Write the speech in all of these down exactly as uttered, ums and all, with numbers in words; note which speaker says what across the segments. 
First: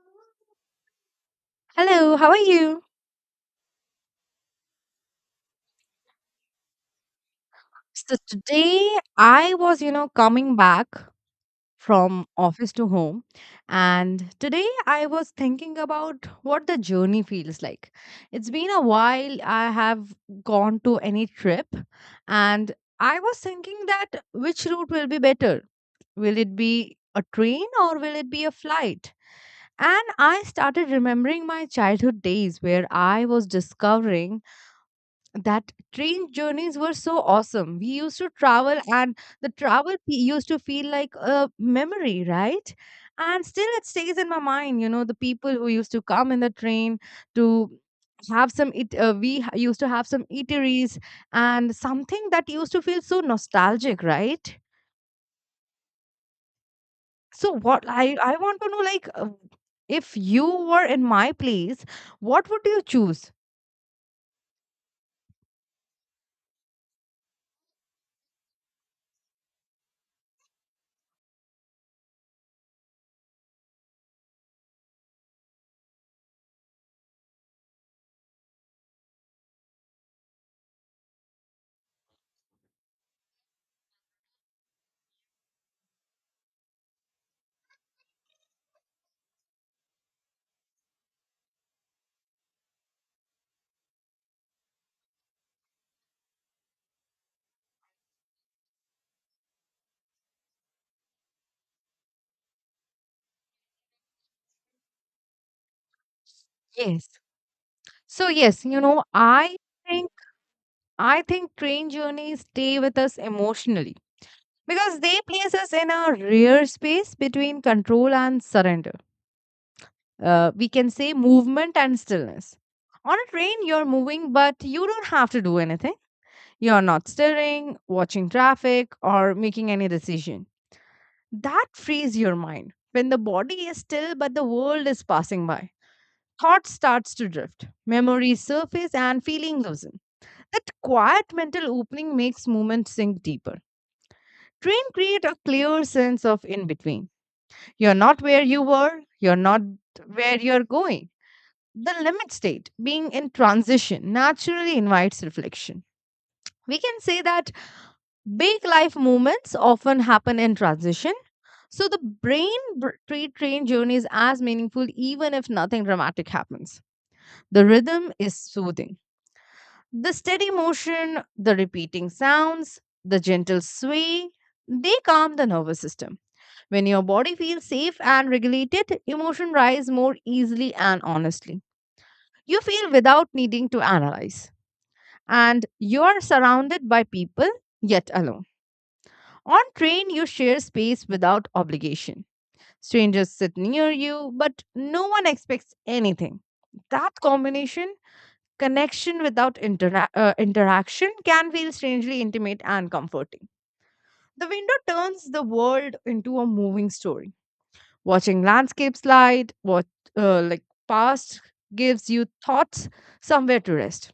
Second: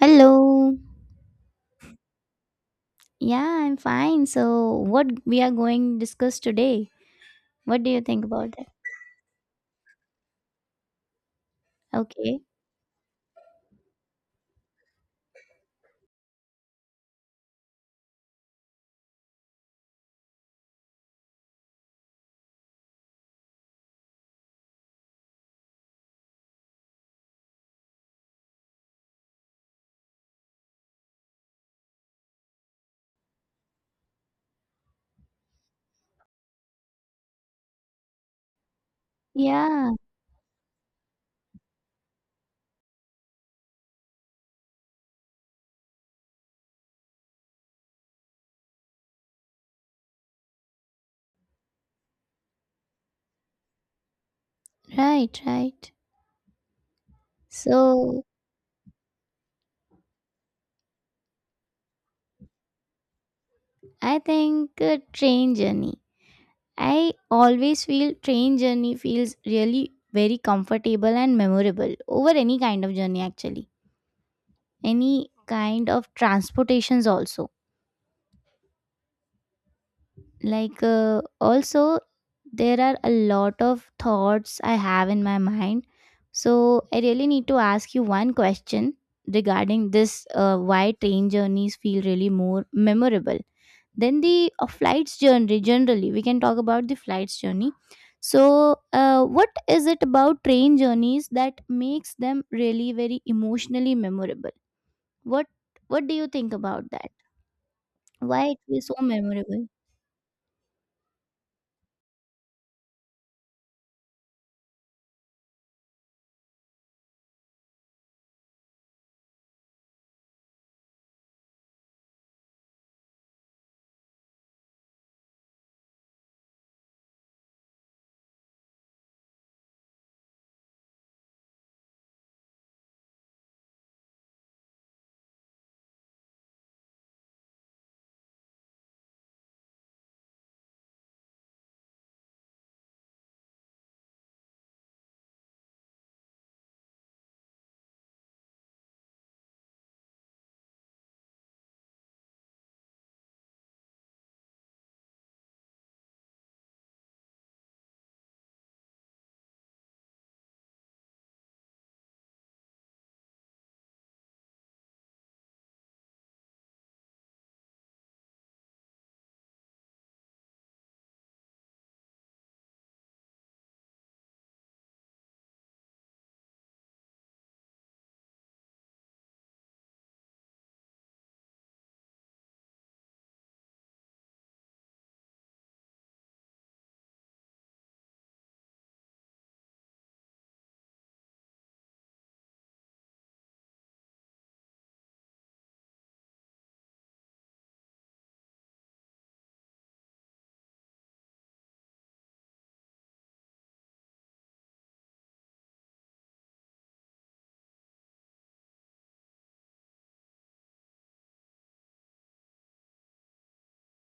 Speaker 1: Hello.
Speaker 2: Hello, how are you?
Speaker 1: Yeah, I'm fine. So, what we are going to discuss today? What do you
Speaker 2: So
Speaker 1: think about that?
Speaker 2: today I was, you know, coming back from
Speaker 1: Okay.
Speaker 2: office to home, and today I was thinking about what the journey feels like. It's been a while I have gone to any trip, and I was thinking that which route will be better? Will it be a train or will it be a flight? And I started remembering my childhood days where I was discovering that train journeys were so awesome. We used to travel, and the
Speaker 1: Yeah,
Speaker 2: travel fe- used to feel like a memory, right? And still, it stays in my mind. You know, the people who used to come in the train to have some it. Uh, we ha- used to have some eateries and something that used to feel so nostalgic, right?
Speaker 1: right, right.
Speaker 2: So, what I
Speaker 1: So,
Speaker 2: I want to know, like, uh, if you were in my place, what would you choose?
Speaker 1: I think uh, train journey. I always feel train journey feels really very comfortable and memorable over any kind of journey actually. Any kind of transportations also like uh, also there are a lot of thoughts I have in my mind, so I really need to ask you one question regarding this uh, why train journeys feel really more memorable than the uh, flights journey. Generally we can talk about the flights journey. So uh, what is it about train journeys that makes them really very emotionally memorable? what what do you think about
Speaker 2: Yes.
Speaker 1: that?
Speaker 2: So
Speaker 1: Why it
Speaker 2: yes, you
Speaker 1: is so
Speaker 2: know, I
Speaker 1: memorable?
Speaker 2: think I think train journeys stay with us emotionally because they place us in a rare space between control and surrender. Uh, we can say movement and stillness. On a train, you're moving, but you don't have to do anything. You're not stirring, watching traffic, or making any decision. That frees your mind. When the body is still, but the world is passing by, thought starts to drift, memories surface, and feeling loosen. That quiet mental opening makes movement sink deeper. Train create a clear sense of in between. You're not where you were, you're not where you're going. The limit state, being in transition, naturally invites reflection. We can say that big life moments often happen in transition. So the brain br- tra- train journey is as meaningful even if nothing dramatic happens. The rhythm is soothing. The steady motion, the repeating sounds, the gentle sway, they calm the nervous system. When your body feels safe and regulated, emotion rise more easily and honestly. You feel without needing to analyze. And you are surrounded by people, yet alone. On train, you share space without obligation. Strangers sit near you, but no one expects anything. That combination, connection without intera- uh, interaction, can feel strangely intimate and comforting. The window turns the world into a moving story. Watching landscapes slide, what uh, like past, gives you thoughts somewhere to rest.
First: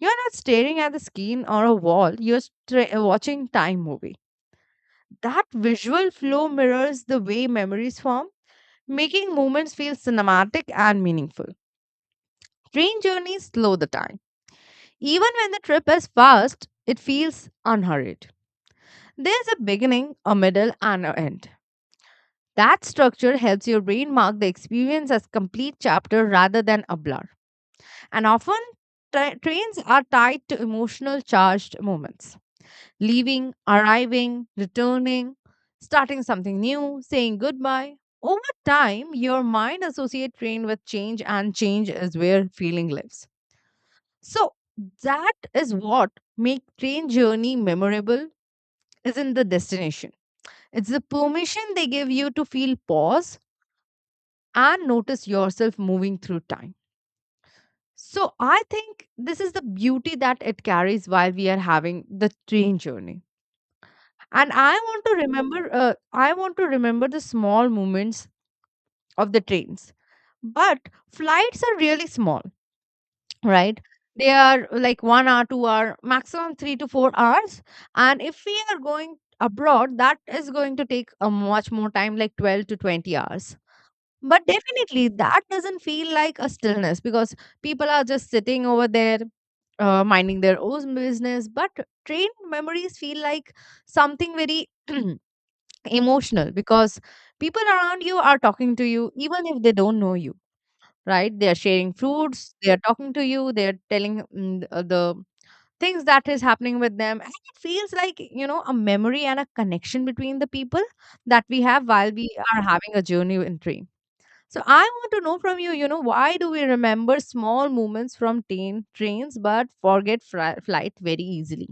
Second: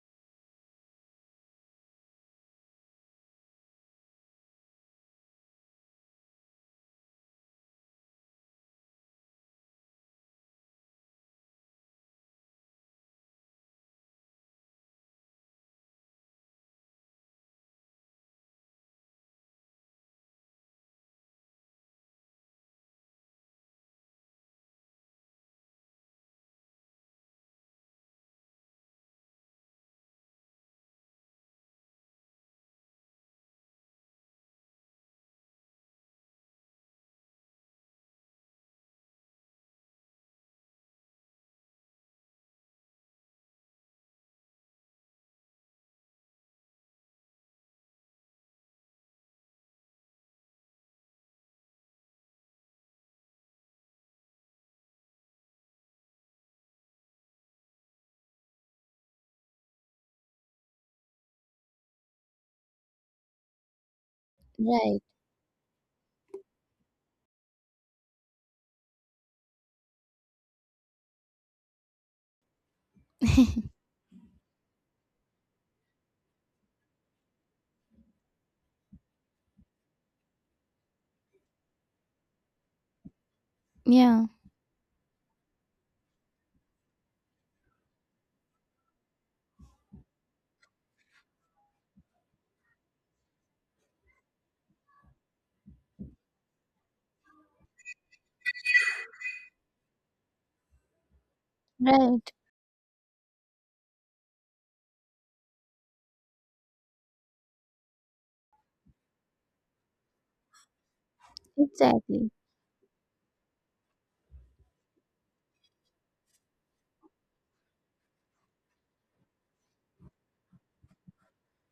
Speaker 2: You're not staring at the screen or a wall. You're stra- uh, watching time movie. That visual flow mirrors the way memories form, making moments feel cinematic and meaningful. Train journeys slow the time. Even when the trip is fast, it feels unhurried. There's a beginning, a middle, and an end. That structure helps your brain mark the experience as complete chapter rather than a blur. And often, tra- trains are tied to emotional charged moments, leaving, arriving, returning, starting something new, saying goodbye. Over time, your mind associates train with change, and change is where feeling lives. So that is what make train journey memorable isn't the destination. It's the permission they give you to feel pause and notice yourself moving through time. So I think this is the beauty that it carries while we are having the train journey. And I
Speaker 1: Right,
Speaker 2: want to remember uh, I want to remember the small moments of the trains. But flights are really small, right? They are like one hour, two hour, maximum three to four hours. And if we are going abroad, that is going to take a much more time, like twelve to twenty hours.
Speaker 1: yeah,
Speaker 2: But definitely, that doesn't feel like a stillness because people are just sitting over there, uh, minding their own business. But trained memories feel like something very emotional because people around you are talking to you, even if they don't know you, right? They are sharing
Speaker 1: right.
Speaker 2: fruits, they are talking to you, they are telling mm, uh, the things that is happening with them. And it feels like, you know, a memory and a connection between the people that we have while we
Speaker 1: Exactly.
Speaker 2: are having a journey in train. So I want to know from you, you know, why do we remember small movements from tain- trains but forget fri- flight very easily?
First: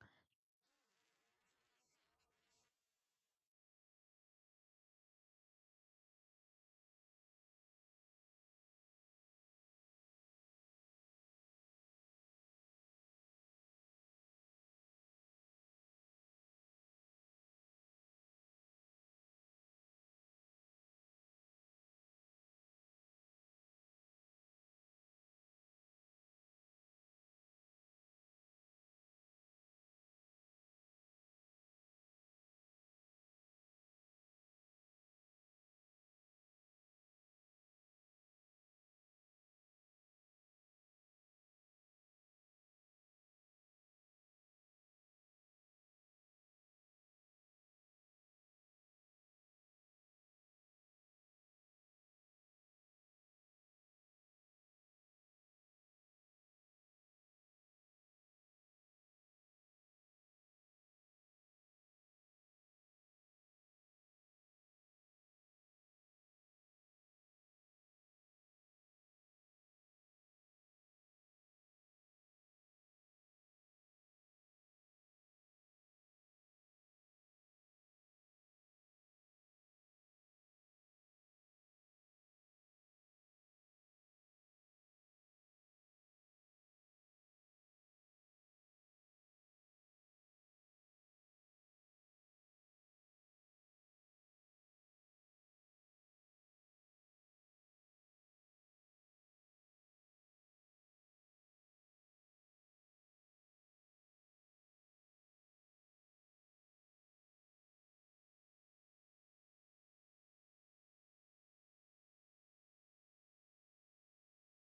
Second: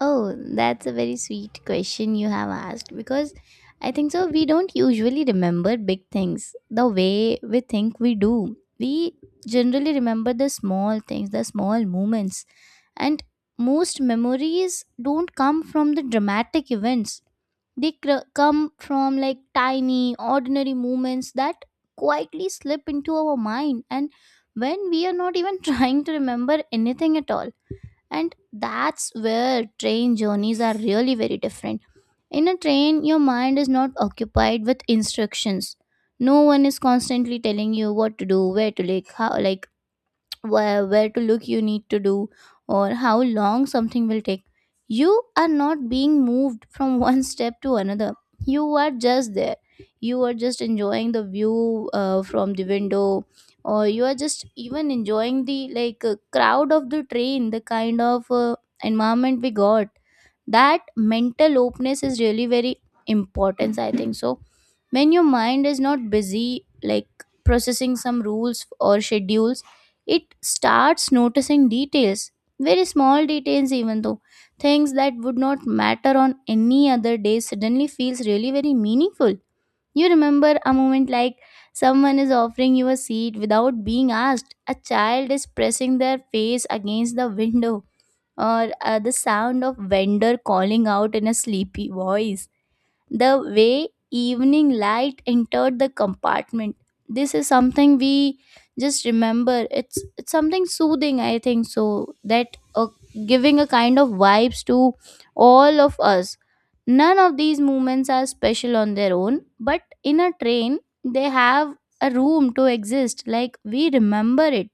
Speaker 1: Oh, that's a very sweet question you have asked because I think so. We don't usually remember big things the way we think we do. We generally remember the small things, the small moments, and most memories don't come from the dramatic events. They cr- come from like tiny, ordinary moments that quietly slip into our mind, and when we are not even trying to remember anything at all. And that's where train journeys are really very different. In a train your mind is not occupied with instructions. No one is constantly telling you what to do, where to, like, how, like, where, where to look, you need to do, or how long something will take. You are not being moved from one step to another. You are just there. You are just enjoying the view uh, from the window, or you are just even enjoying the like uh, crowd of the train, the kind of uh, environment we got. That mental openness is really very important, I think so. When your mind is not busy like processing some rules or schedules, it starts noticing details, very small details even though. Things that would not matter on any other day suddenly feels really very meaningful. You remember a moment like someone is offering you a seat without being asked, a child is pressing their face against the window, or uh, the sound of vendor calling out in a sleepy voice, the way evening light entered the compartment. This is something we just remember. It's it's something soothing, I think so, that uh, giving a kind of vibes to all of us. None of these movements are special on their own, but in a train they have a room to exist like we remember it.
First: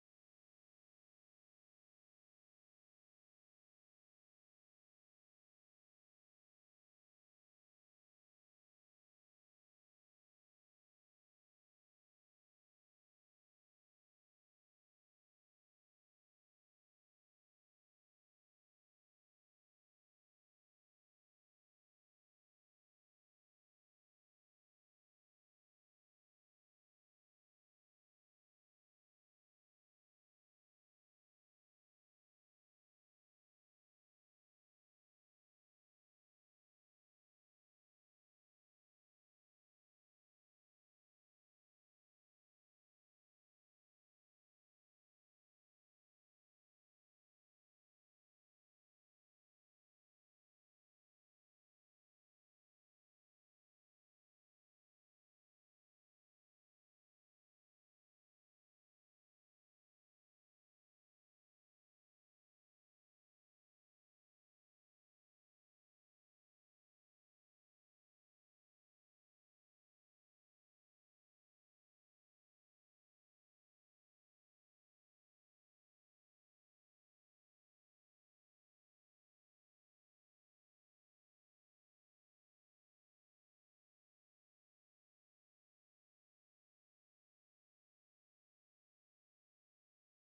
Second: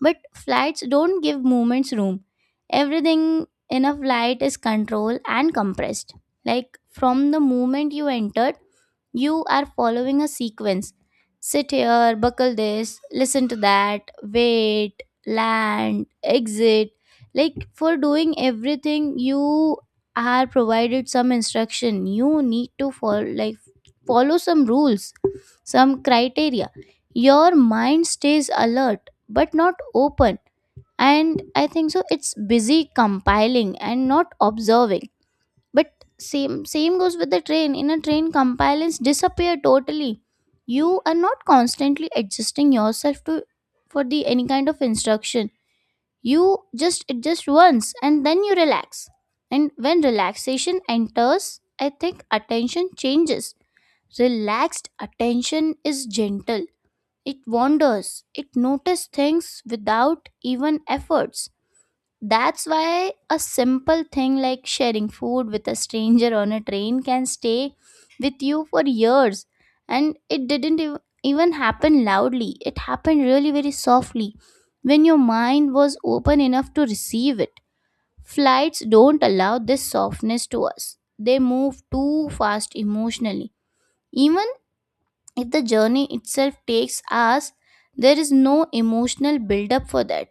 Speaker 1: But flats don't give movements room. Everything in a flight is controlled and compressed. Like from the moment you enter, you are following a sequence. Sit here, buckle this, listen to that, wait, land, exit. Like for doing everything, you are provided some instruction. You need to follow like follow some rules, some criteria. Your mind stays alert but not open, and I think so it's busy compiling and not observing. But same same goes with the train. In a train compliance disappear totally. You are not constantly adjusting yourself to for the any kind of instruction. You just adjust once and then you relax. And when relaxation enters, I think attention changes. Relaxed attention is gentle. It wanders, it notices things without even efforts. That's why a simple thing like sharing food with a stranger on a train can stay with you for years. And it didn't ev- even happen loudly, it happened really very softly when your mind was open enough to receive it. Flights don't allow this softness to us, they move too fast emotionally. Even if the journey itself takes us, there is no emotional buildup for that.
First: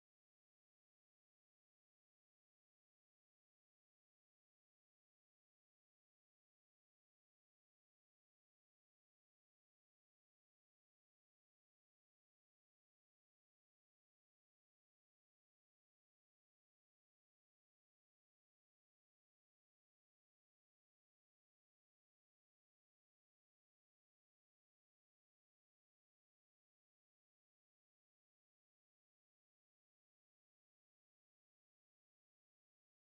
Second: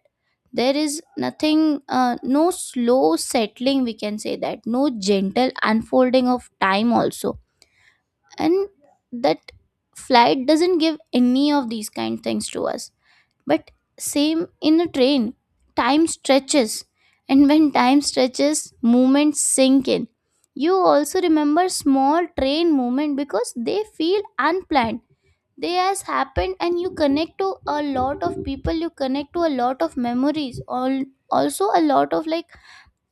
Speaker 1: There is nothing, uh, no slow settling, we can say that, no gentle unfolding of time also. And that flight doesn't give any of these kind things to us. But same in a train, time stretches. And when time stretches, movements sink in. You also remember small train movement because they feel unplanned. They has happened and you connect to a lot of people, you connect to a lot of memories, all also a lot of like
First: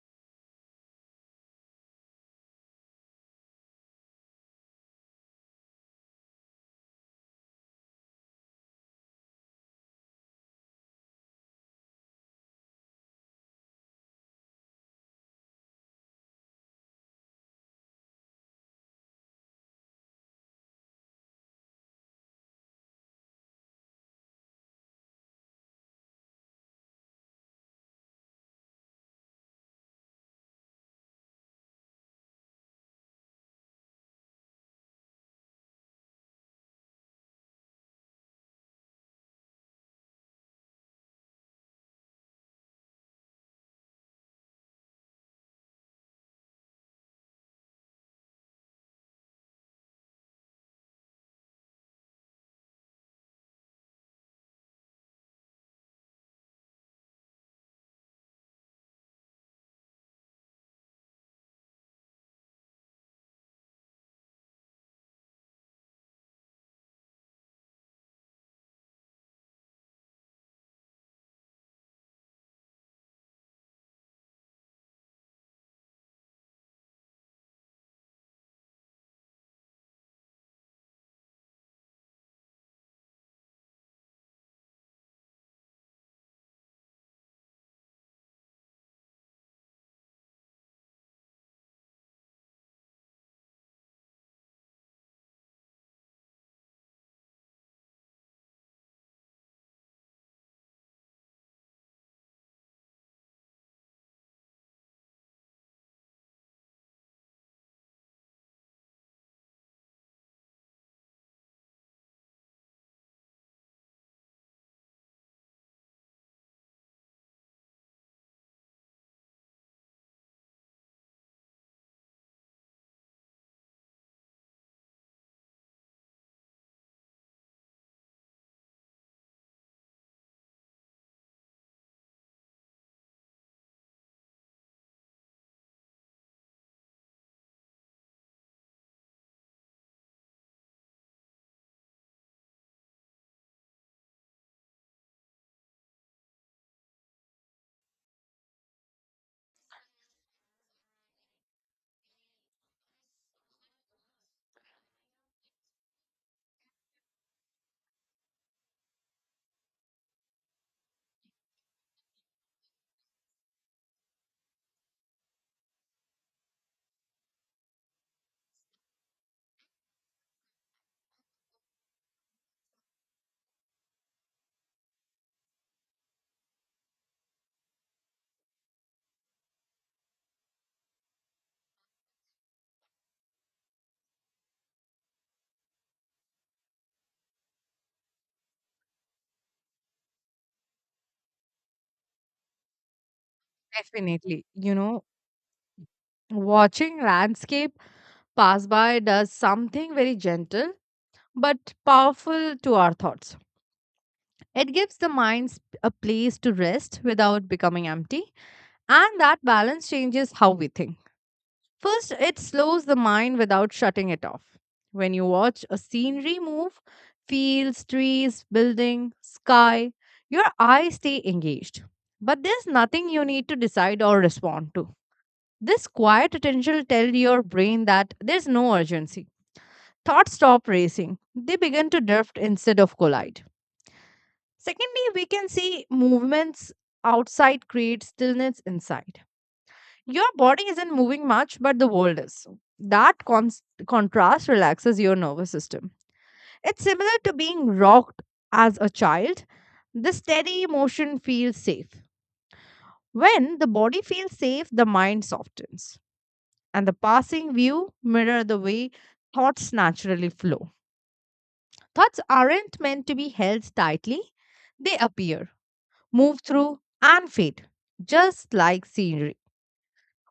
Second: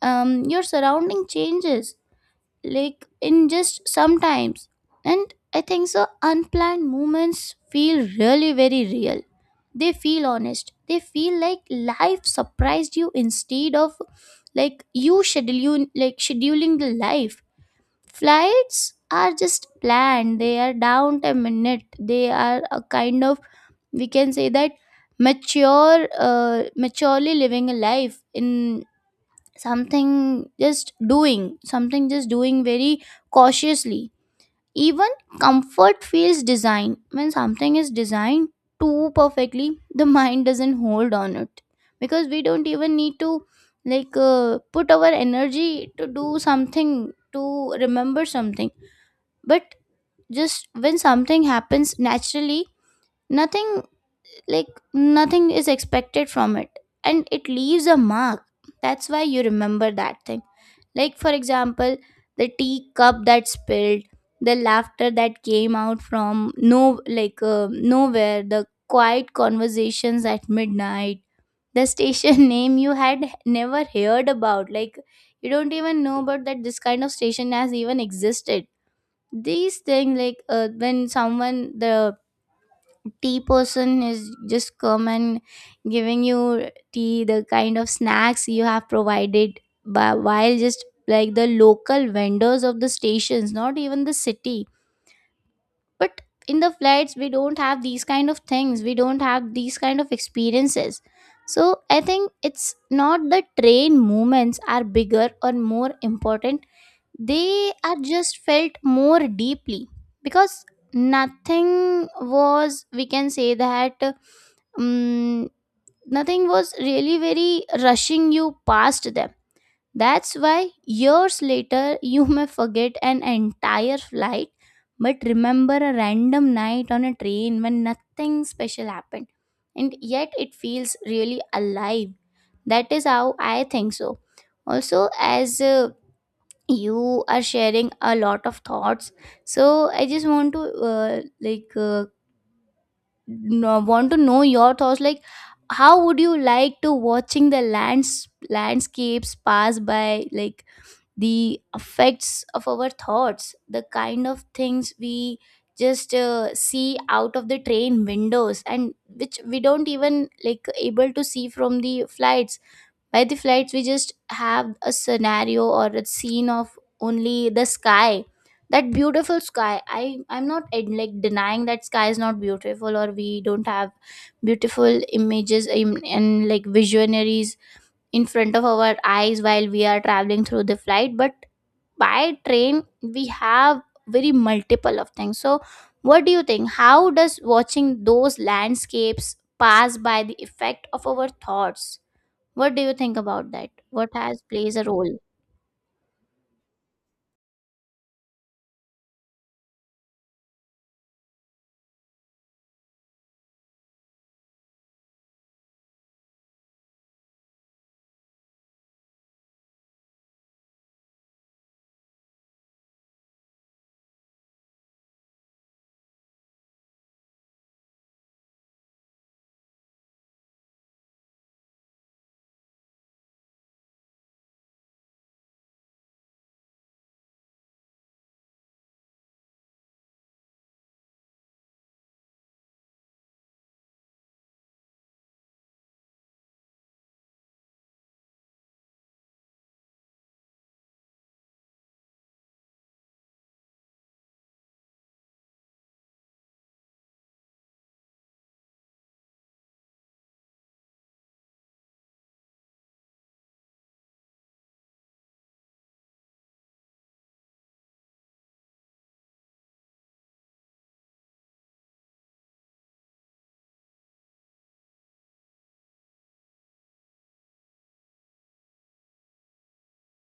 Speaker 1: um your surrounding changes like in just sometimes. And I think so unplanned moments feel really very real. They feel honest, they feel like life surprised you instead of like you scheduling like scheduling the life. Flights are just planned, they are down a minute, they are a kind of, we can say that, mature uh, maturely living a life in something. Just doing something, just doing very cautiously. Even comfort feels designed. When something is designed too perfectly, the mind doesn't hold on it, because we don't even need to like uh, put our energy to do something, to remember something. But just when something happens naturally, nothing, like, nothing is expected from it, and it leaves a mark. That's why you remember that thing. Like for example, the tea cup that spilled, the laughter that came out from no like uh, nowhere, the quiet conversations at midnight, the station name you had never heard about, like you don't even know about that this kind of station has even existed. These things, like uh, when someone, the tea person is just come and giving you tea, the kind of snacks you have provided, but while just like the local vendors of the stations, not even the city. But in the flights we don't have these kind of things, we don't have these kind of experiences. So I think it's not the train movements are bigger or more important, they are just felt more deeply, because nothing was, we can say that, um, nothing was really very rushing you past them. That's why years later you may forget an entire flight but remember a random night on a train when nothing special happened, and yet it feels really alive. That is how I think so. Also, as uh, you are sharing a lot of thoughts, so I just want to uh, like uh, no, want to know your thoughts, like how would you like to watching the lands landscapes pass by, like the effects of our thoughts, the kind of things we just uh, see out of the train windows and which we don't even like able to see from the flights. By the flights we just have a scenario or a scene of only the sky, that beautiful sky. i I'm not ad- like denying that sky is not beautiful or we don't have beautiful images in, and like visionaries in front of our eyes while we are traveling through the flight, but by train we have very multiple of things. So what do you think, how does watching those landscapes pass by the effect of our thoughts? What do you think about that? What has
Speaker 2: Definitely. You
Speaker 1: plays a
Speaker 2: know,
Speaker 1: role?
Speaker 2: watching landscape pass by does something very gentle but powerful to our thoughts. It gives the mind sp- a place to rest without becoming empty, and that balance changes how we think. First, it slows the mind without shutting it off. When you watch a scenery move, fields, trees, building, sky, your eyes stay engaged. But there's nothing you need to decide or respond to. This quiet attention will tell your brain that there's no urgency. Thoughts stop racing. They begin to drift instead of collide. Secondly, we can see movements outside create stillness inside. Your body isn't moving much, but the world is. So, that con contrast relaxes your nervous system. It's similar to being rocked as a child. The steady motion feels safe. When the body feels safe, the mind softens, and the passing view mirror the way thoughts naturally flow. Thoughts aren't meant to be held tightly, they appear, move through, and fade, just like scenery.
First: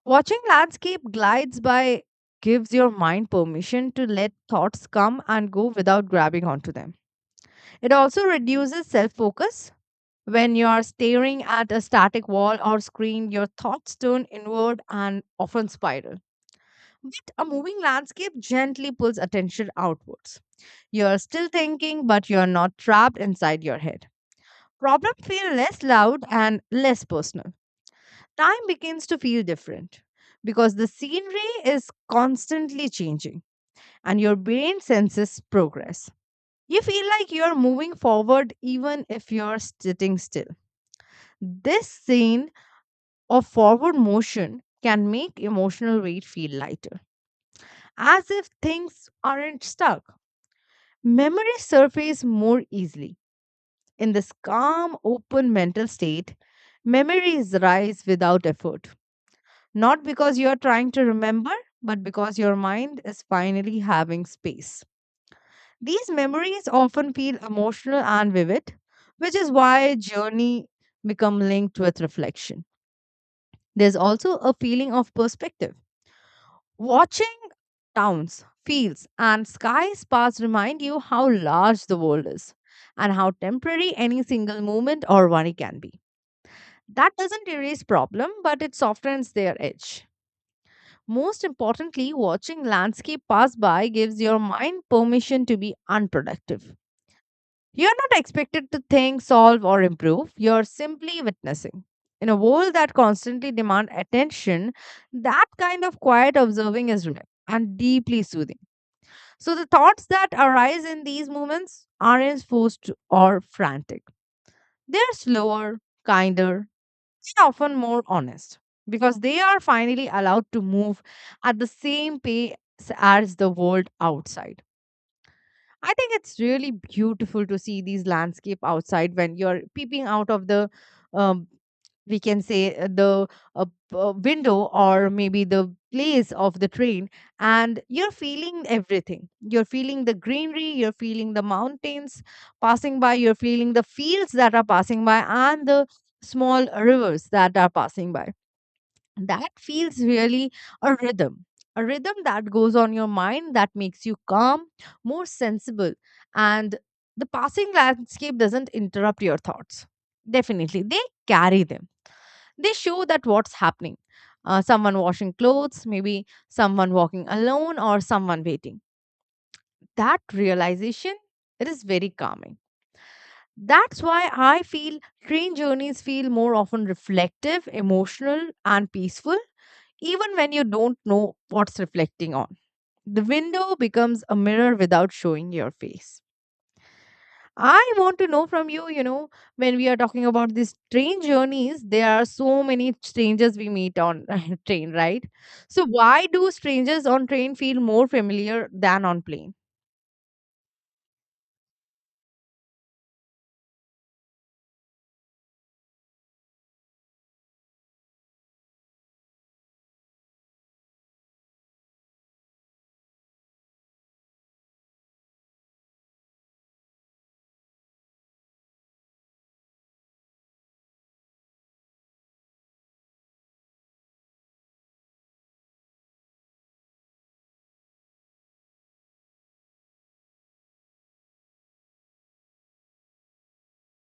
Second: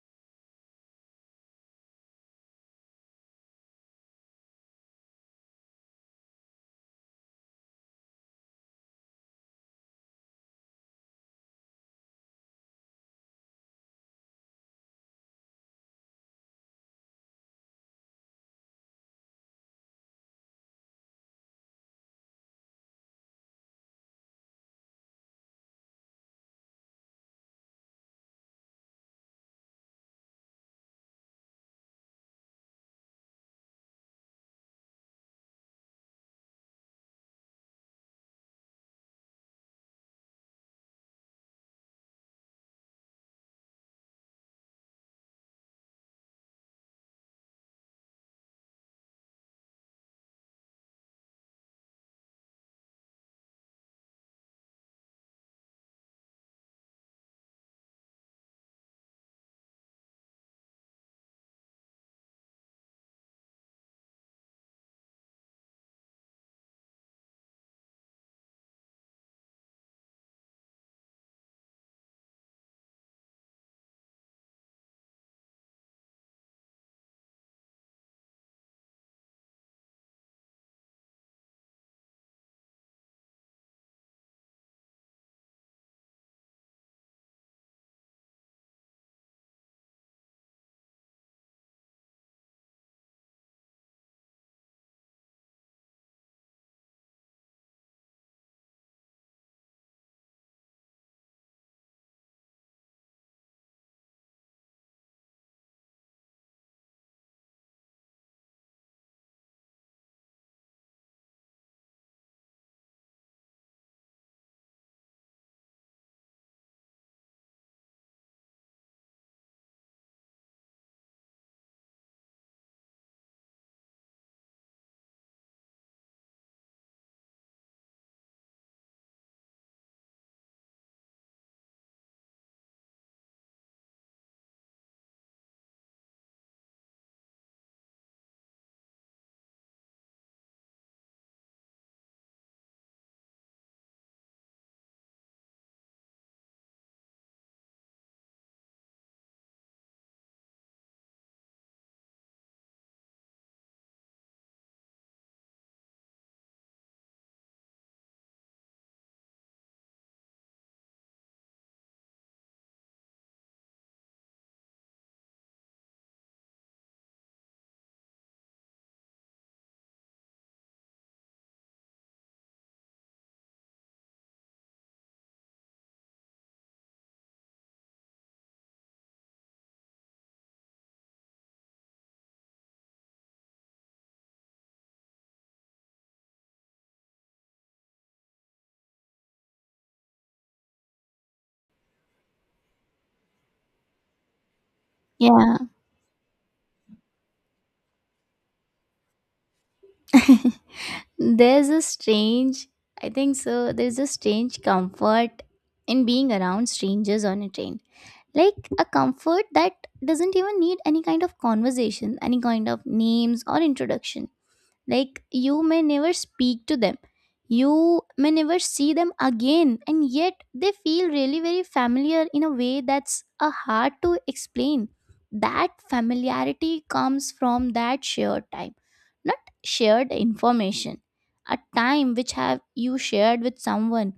Speaker 2: Watching landscape glides by gives your mind permission to let thoughts come and go without grabbing onto them. It also reduces self focus. When you are staring at a static wall or screen, your thoughts turn inward and often spiral. But a moving landscape gently pulls attention outwards. You're still thinking, but you're not trapped inside your head. Problems feel less loud and less personal. Time begins to feel different because the scenery is constantly changing and your brain senses progress. You feel like you're moving forward even if you're sitting still. This scene of forward motion can make emotional weight feel lighter, as if things aren't stuck. Memories surface more easily. In this calm, open mental state, memories rise without effort. Not because you're trying to remember, but because your mind is finally having space. These memories often feel emotional and vivid, which is why journey become linked with reflection. There's also a feeling of perspective. Watching towns, fields, and skies past remind you how large the world is and how temporary any single moment or worry can be. That doesn't erase problem, but it softens their edge. Most importantly, watching landscape pass by gives your mind permission to be unproductive. You're not expected to think, solve, or improve. You're simply witnessing. In a world that constantly demands attention, that kind of quiet observing is rare and deeply soothing. So the thoughts that arise in these moments aren't forced or frantic. They're slower, kinder, and often more honest because they are finally allowed to move at the same pace as the world outside. I think it's really beautiful to see these landscape outside when you're peeping out of the, um, we can say uh, the uh, p- uh, window, or maybe the place of the train, and you're feeling everything. You're feeling the greenery, you're feeling the mountains passing by, you're feeling the fields that are passing by, and the small rivers that are passing by. That feels really a rhythm, a rhythm that goes on your mind, that makes you calm, more sensible, and the passing landscape doesn't interrupt your thoughts. Definitely they carry them, they show that what's happening, uh, someone washing clothes, maybe someone walking alone, or someone waiting. That realization, it is very calming. That's why I feel train journeys feel more often reflective, emotional, and peaceful, even when you don't know what's reflecting on. The window becomes a mirror without showing your face. I want to know from you, you know, when we are talking about these train journeys, there are so many strangers we meet on train, right?
Speaker 1: Yeah.
Speaker 2: So why do strangers on train feel more familiar than on plane?
Speaker 1: There's a strange, I think so, there's a strange comfort in being around strangers on a train. Like a comfort that doesn't even need any kind of conversation, any kind of names or introduction. Like, you may never speak to them, you may never see them again, and yet they feel really very familiar in a way that's uh, hard to explain. That familiarity comes from that shared time, not shared information. A time which have you shared with someone.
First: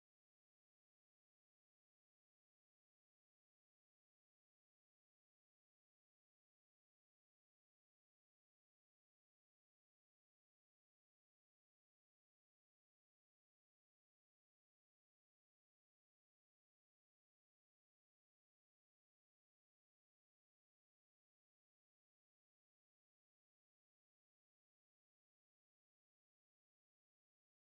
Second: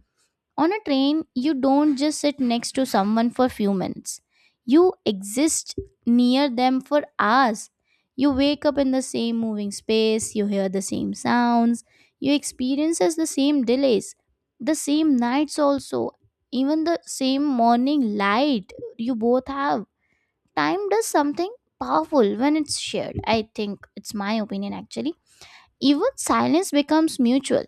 Speaker 1: On a train, you don't just sit next to someone for few minutes. You exist near them for hours. You wake up in the same moving space, you hear the same sounds, you experiences the same delays, the same nights also, even the same morning light you both have. Time does something powerful when it's shared. I think it's my opinion actually. Even silence becomes mutual.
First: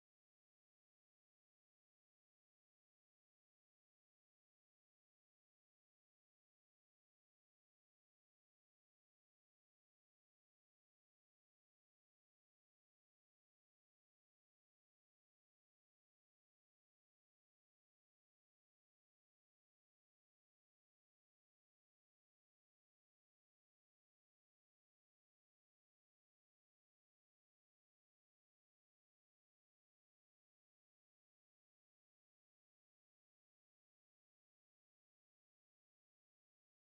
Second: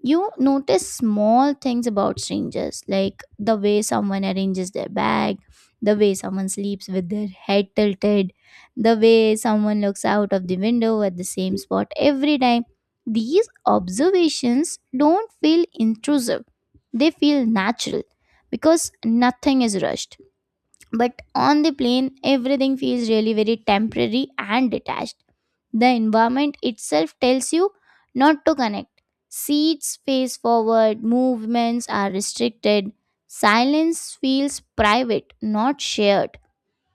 Speaker 1: You notice small things about strangers, like the way someone arranges their bag, the way someone sleeps with their head tilted, the way someone looks out of the window at the same spot every time. These observations don't feel intrusive, they feel natural because nothing is rushed. But on the plane, everything feels really very temporary and detached. The environment itself tells you not to connect. Seats face forward, movements are restricted. Silence feels private, not shared.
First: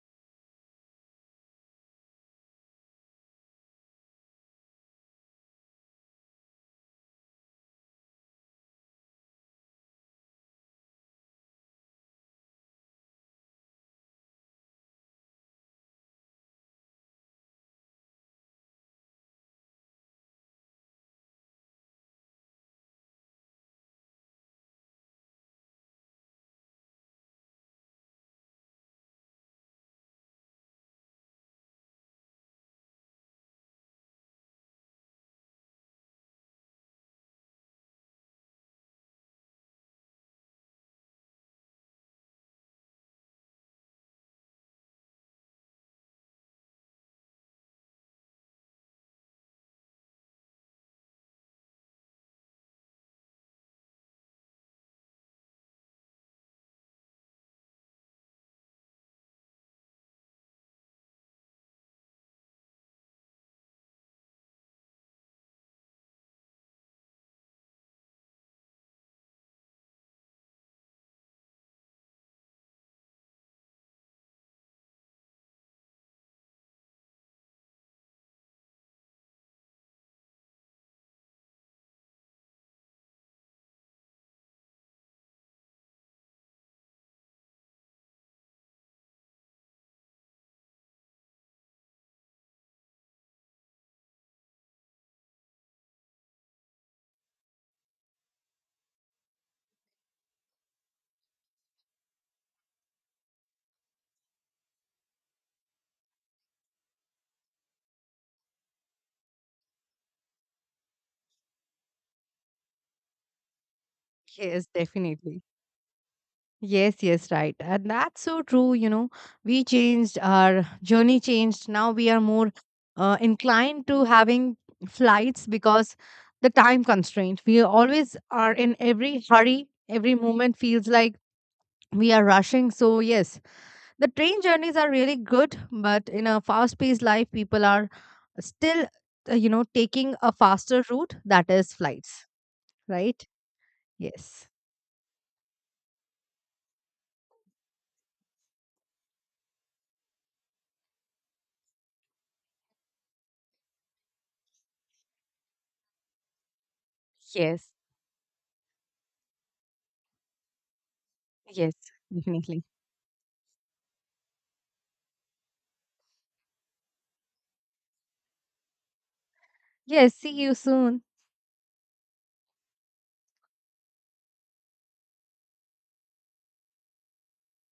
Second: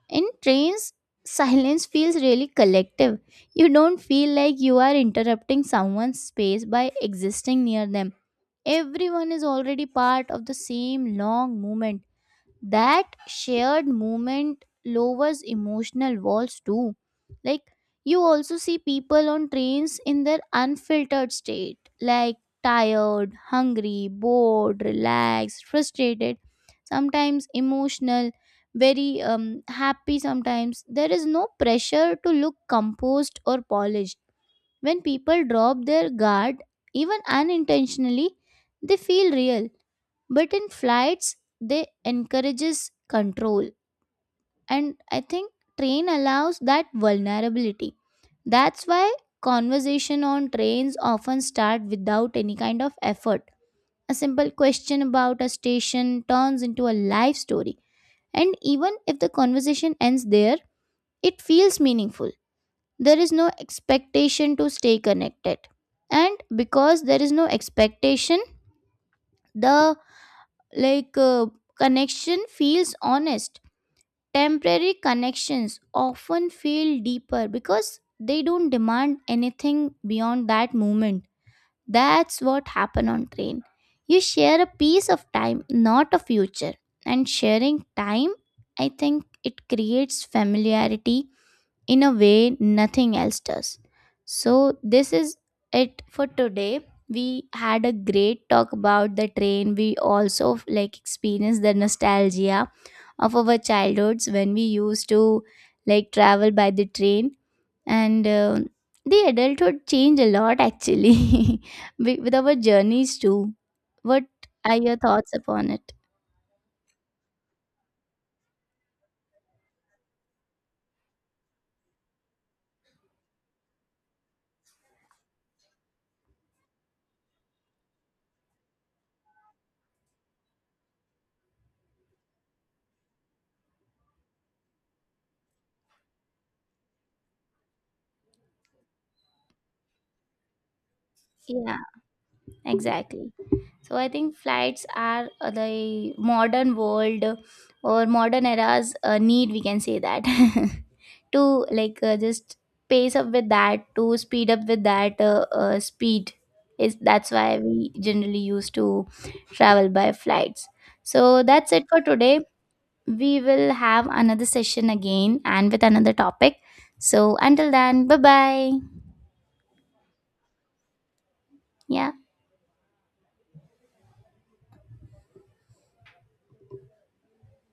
Speaker 1: In trains, silence feels really collective. You don't feel like you are interrupting someone's space by existing near them. Everyone is already part of the same long movement. That shared moment lowers emotional walls too. Like, you also see people on trains in their unfiltered state, like tired, hungry, bored, relaxed, frustrated, sometimes emotional, very um, happy sometimes. There is no pressure to look composed or polished. When people drop their guard, even unintentionally, they feel real. But in flights, they encourages control. And I think train allows that vulnerability. That's why conversation on trains often start without any kind of effort. A simple question about a station turns into a life story. And even if the conversation ends there, it feels meaningful. There is no expectation to stay connected, and because there is no expectation, the like uh, connection feels honest. Temporary connections often feel deeper because they don't demand anything beyond that moment. That's what happened on train. You share a piece of time, not a future. And sharing time, I think it creates familiarity in a way nothing else does. So, this is it for today. We had a great talk about the train. We also like experienced the nostalgia of our childhoods when we used to like travel by the train, and um the adulthood changed a lot actually with with our journeys too. What
Speaker 2: Yes,
Speaker 1: are your thoughts
Speaker 2: definitely.
Speaker 1: upon it?
Speaker 2: Yes, yes, right. And that's so true. You know, we changed, our journey changed. Now we are more uh, inclined to having flights because the time constraint. We always are in every hurry, every moment feels like we are rushing. So, yes, the train journeys are really good, but in a fast paced life, people are still, uh, you know, taking a faster route that is
Speaker 1: Yeah.
Speaker 2: flights, right?
Speaker 1: Exactly. So I think
Speaker 2: Yes,
Speaker 1: flights are uh, the modern world or modern era's uh, need, we can say that, to like uh, just pace up with that, to speed up with that uh, uh, speed. Is that's why
Speaker 2: yes,
Speaker 1: we generally used to travel by flights. So that's
Speaker 2: yes,
Speaker 1: it for today.
Speaker 2: definitely.
Speaker 1: We will have another session again and with another topic. So until then, bye bye.
Speaker 2: Yes. See you soon.
Speaker 1: Yeah.